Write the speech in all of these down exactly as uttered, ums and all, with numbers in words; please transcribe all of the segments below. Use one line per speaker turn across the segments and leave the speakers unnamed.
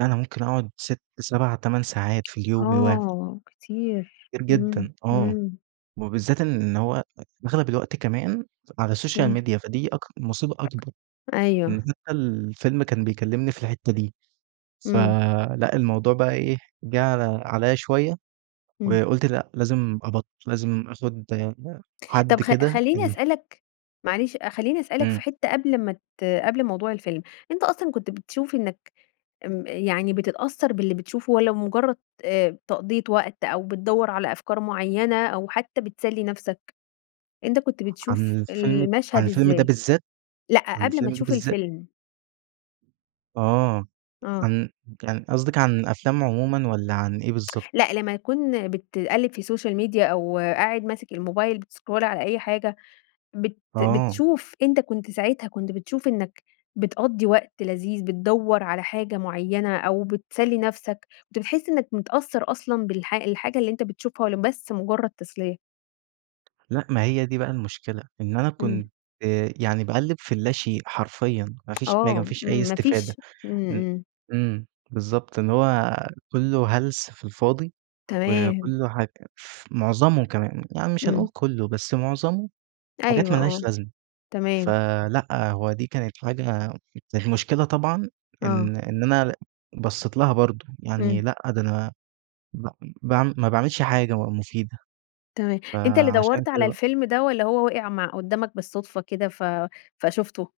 أنا ممكن أقعد ست، سَبع، تَمَن ساعات في اليوم الوا
آه، كتير
كتير
إمم،
جدًا آه.
إمم.
وبالذات إن هو أغلب الوقت كمان على السوشيال
إمم.
ميديا فدي أك مصيبة أكبر. يعني
أيوه.
حتي الفيلم كان بيكلمني في الحتة دي. ف
إمم.
لأ الموضوع بقى إيه جه عل عليّا شوية،
إمم.
وقُلت لأ لازم أبط لازم أخد
طب
حد
خ
كده
خليني
إمم.
أسألك معلش خليني أسألك
إمم.
في حتة قبل ما ت قبل موضوع الفيلم، أنت أصلًا كنت بتشوف إنك آمم يعني بتتأثّر باللي بتشوفه والَّا بمجرد آآ تقضية وقت، أو بتدوّر على أفكار معيّنة، أو حتى بتسلي نفسك؟ أنت كنت
عن
بتشوف
الفيلم عن
المشهد
الفيلم ده
إزاي؟
بالذات،
لأ
عن
قبل ما
الفيلم ده
تشوف
بالذات؟
الفيلم.
آه
آه.
كان كان قصدِك عن أفلام عمومًا والَّا عن إيه بالضبط؟
لأ لما يكون بتقلب في السوشيال ميديا أو قاعد ماسك الموبايل بتسكرول على أي حاجة بت
آه.
بتشوف أنت كنت ساعتها كنت بتشوف إنك بتقضي وقت لذيذ، بتدوّر على حاجة معيّنة أو بتسلي نفسك، كنت بتحس إنك متأثّر أصلًا بالح الحاجة اللي أنت بتشوفها والَّا بس مجرد تسلية؟
لأ ما هي دي بقى المشكلة إن أنا
إمم.
كنت يعني باقلِّب في اللاشئ حرفيًا ما فيش حاجة، ما
آه
فيش
إمم
أي
ما
استفادة
فيش إمم
إمم
إمم.
إمم بالضبط إن هو كله هلس في الفاضي،
تمام.
وكله حاج ف معظمه كمان، يعني مش هنقول
إمم.
كله بس معظمه حاجات
أيوه
ما لهاش
آه
لازمة،
تمام.
فلأ هو دي كانت حاجة المشكلة طبعًا
آه.
إن إن أنا بصيت لها برضه، يعني
إمم.
لأ ده أنا ب باعم ما باعملش حاجة بقى مفيدة،
تمام أنت اللي
فعشان
دوّرت
كده
على
بقى
الفيلم ده والَّا هو وقع مع قدامك بالصدفة كده ف فشوفته؟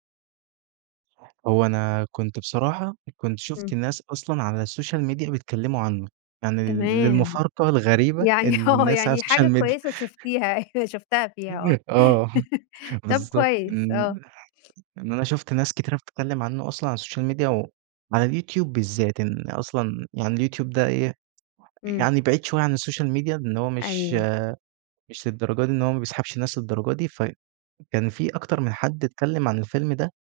هو أنا كنت بصراحة كنت شُفت
إمم.
ناس أصلًا على السوشيال ميديا بيتكلموا عنه يعني لل
تمام.
للمفارقة الغريبة
يعني
إن
آه
الناس على
يعني
السوشيال
حاجة
ميديا
كويسة شُفتيها أيوه شُفتها فيها آه،
[unintelligible] آه
طب
بالضبط،
كويس
ن
آه.
يعني أنا شُفت ناس كتيرة بتتكلم عنه أصلًا على السوشيال ميديا وعلى اليوتيوب بالذات، لإن أصلًا يعني اليوتيوب ده إيه
إمم.
يعني بعيد شوية عن السوشيال ميديا إن هو مش
أيوه.
مش للدرجة دي إن هو ما بيسحبش الناس للدرجة دي، فكان في أكتر من حد اتكلم عن الفيلم ده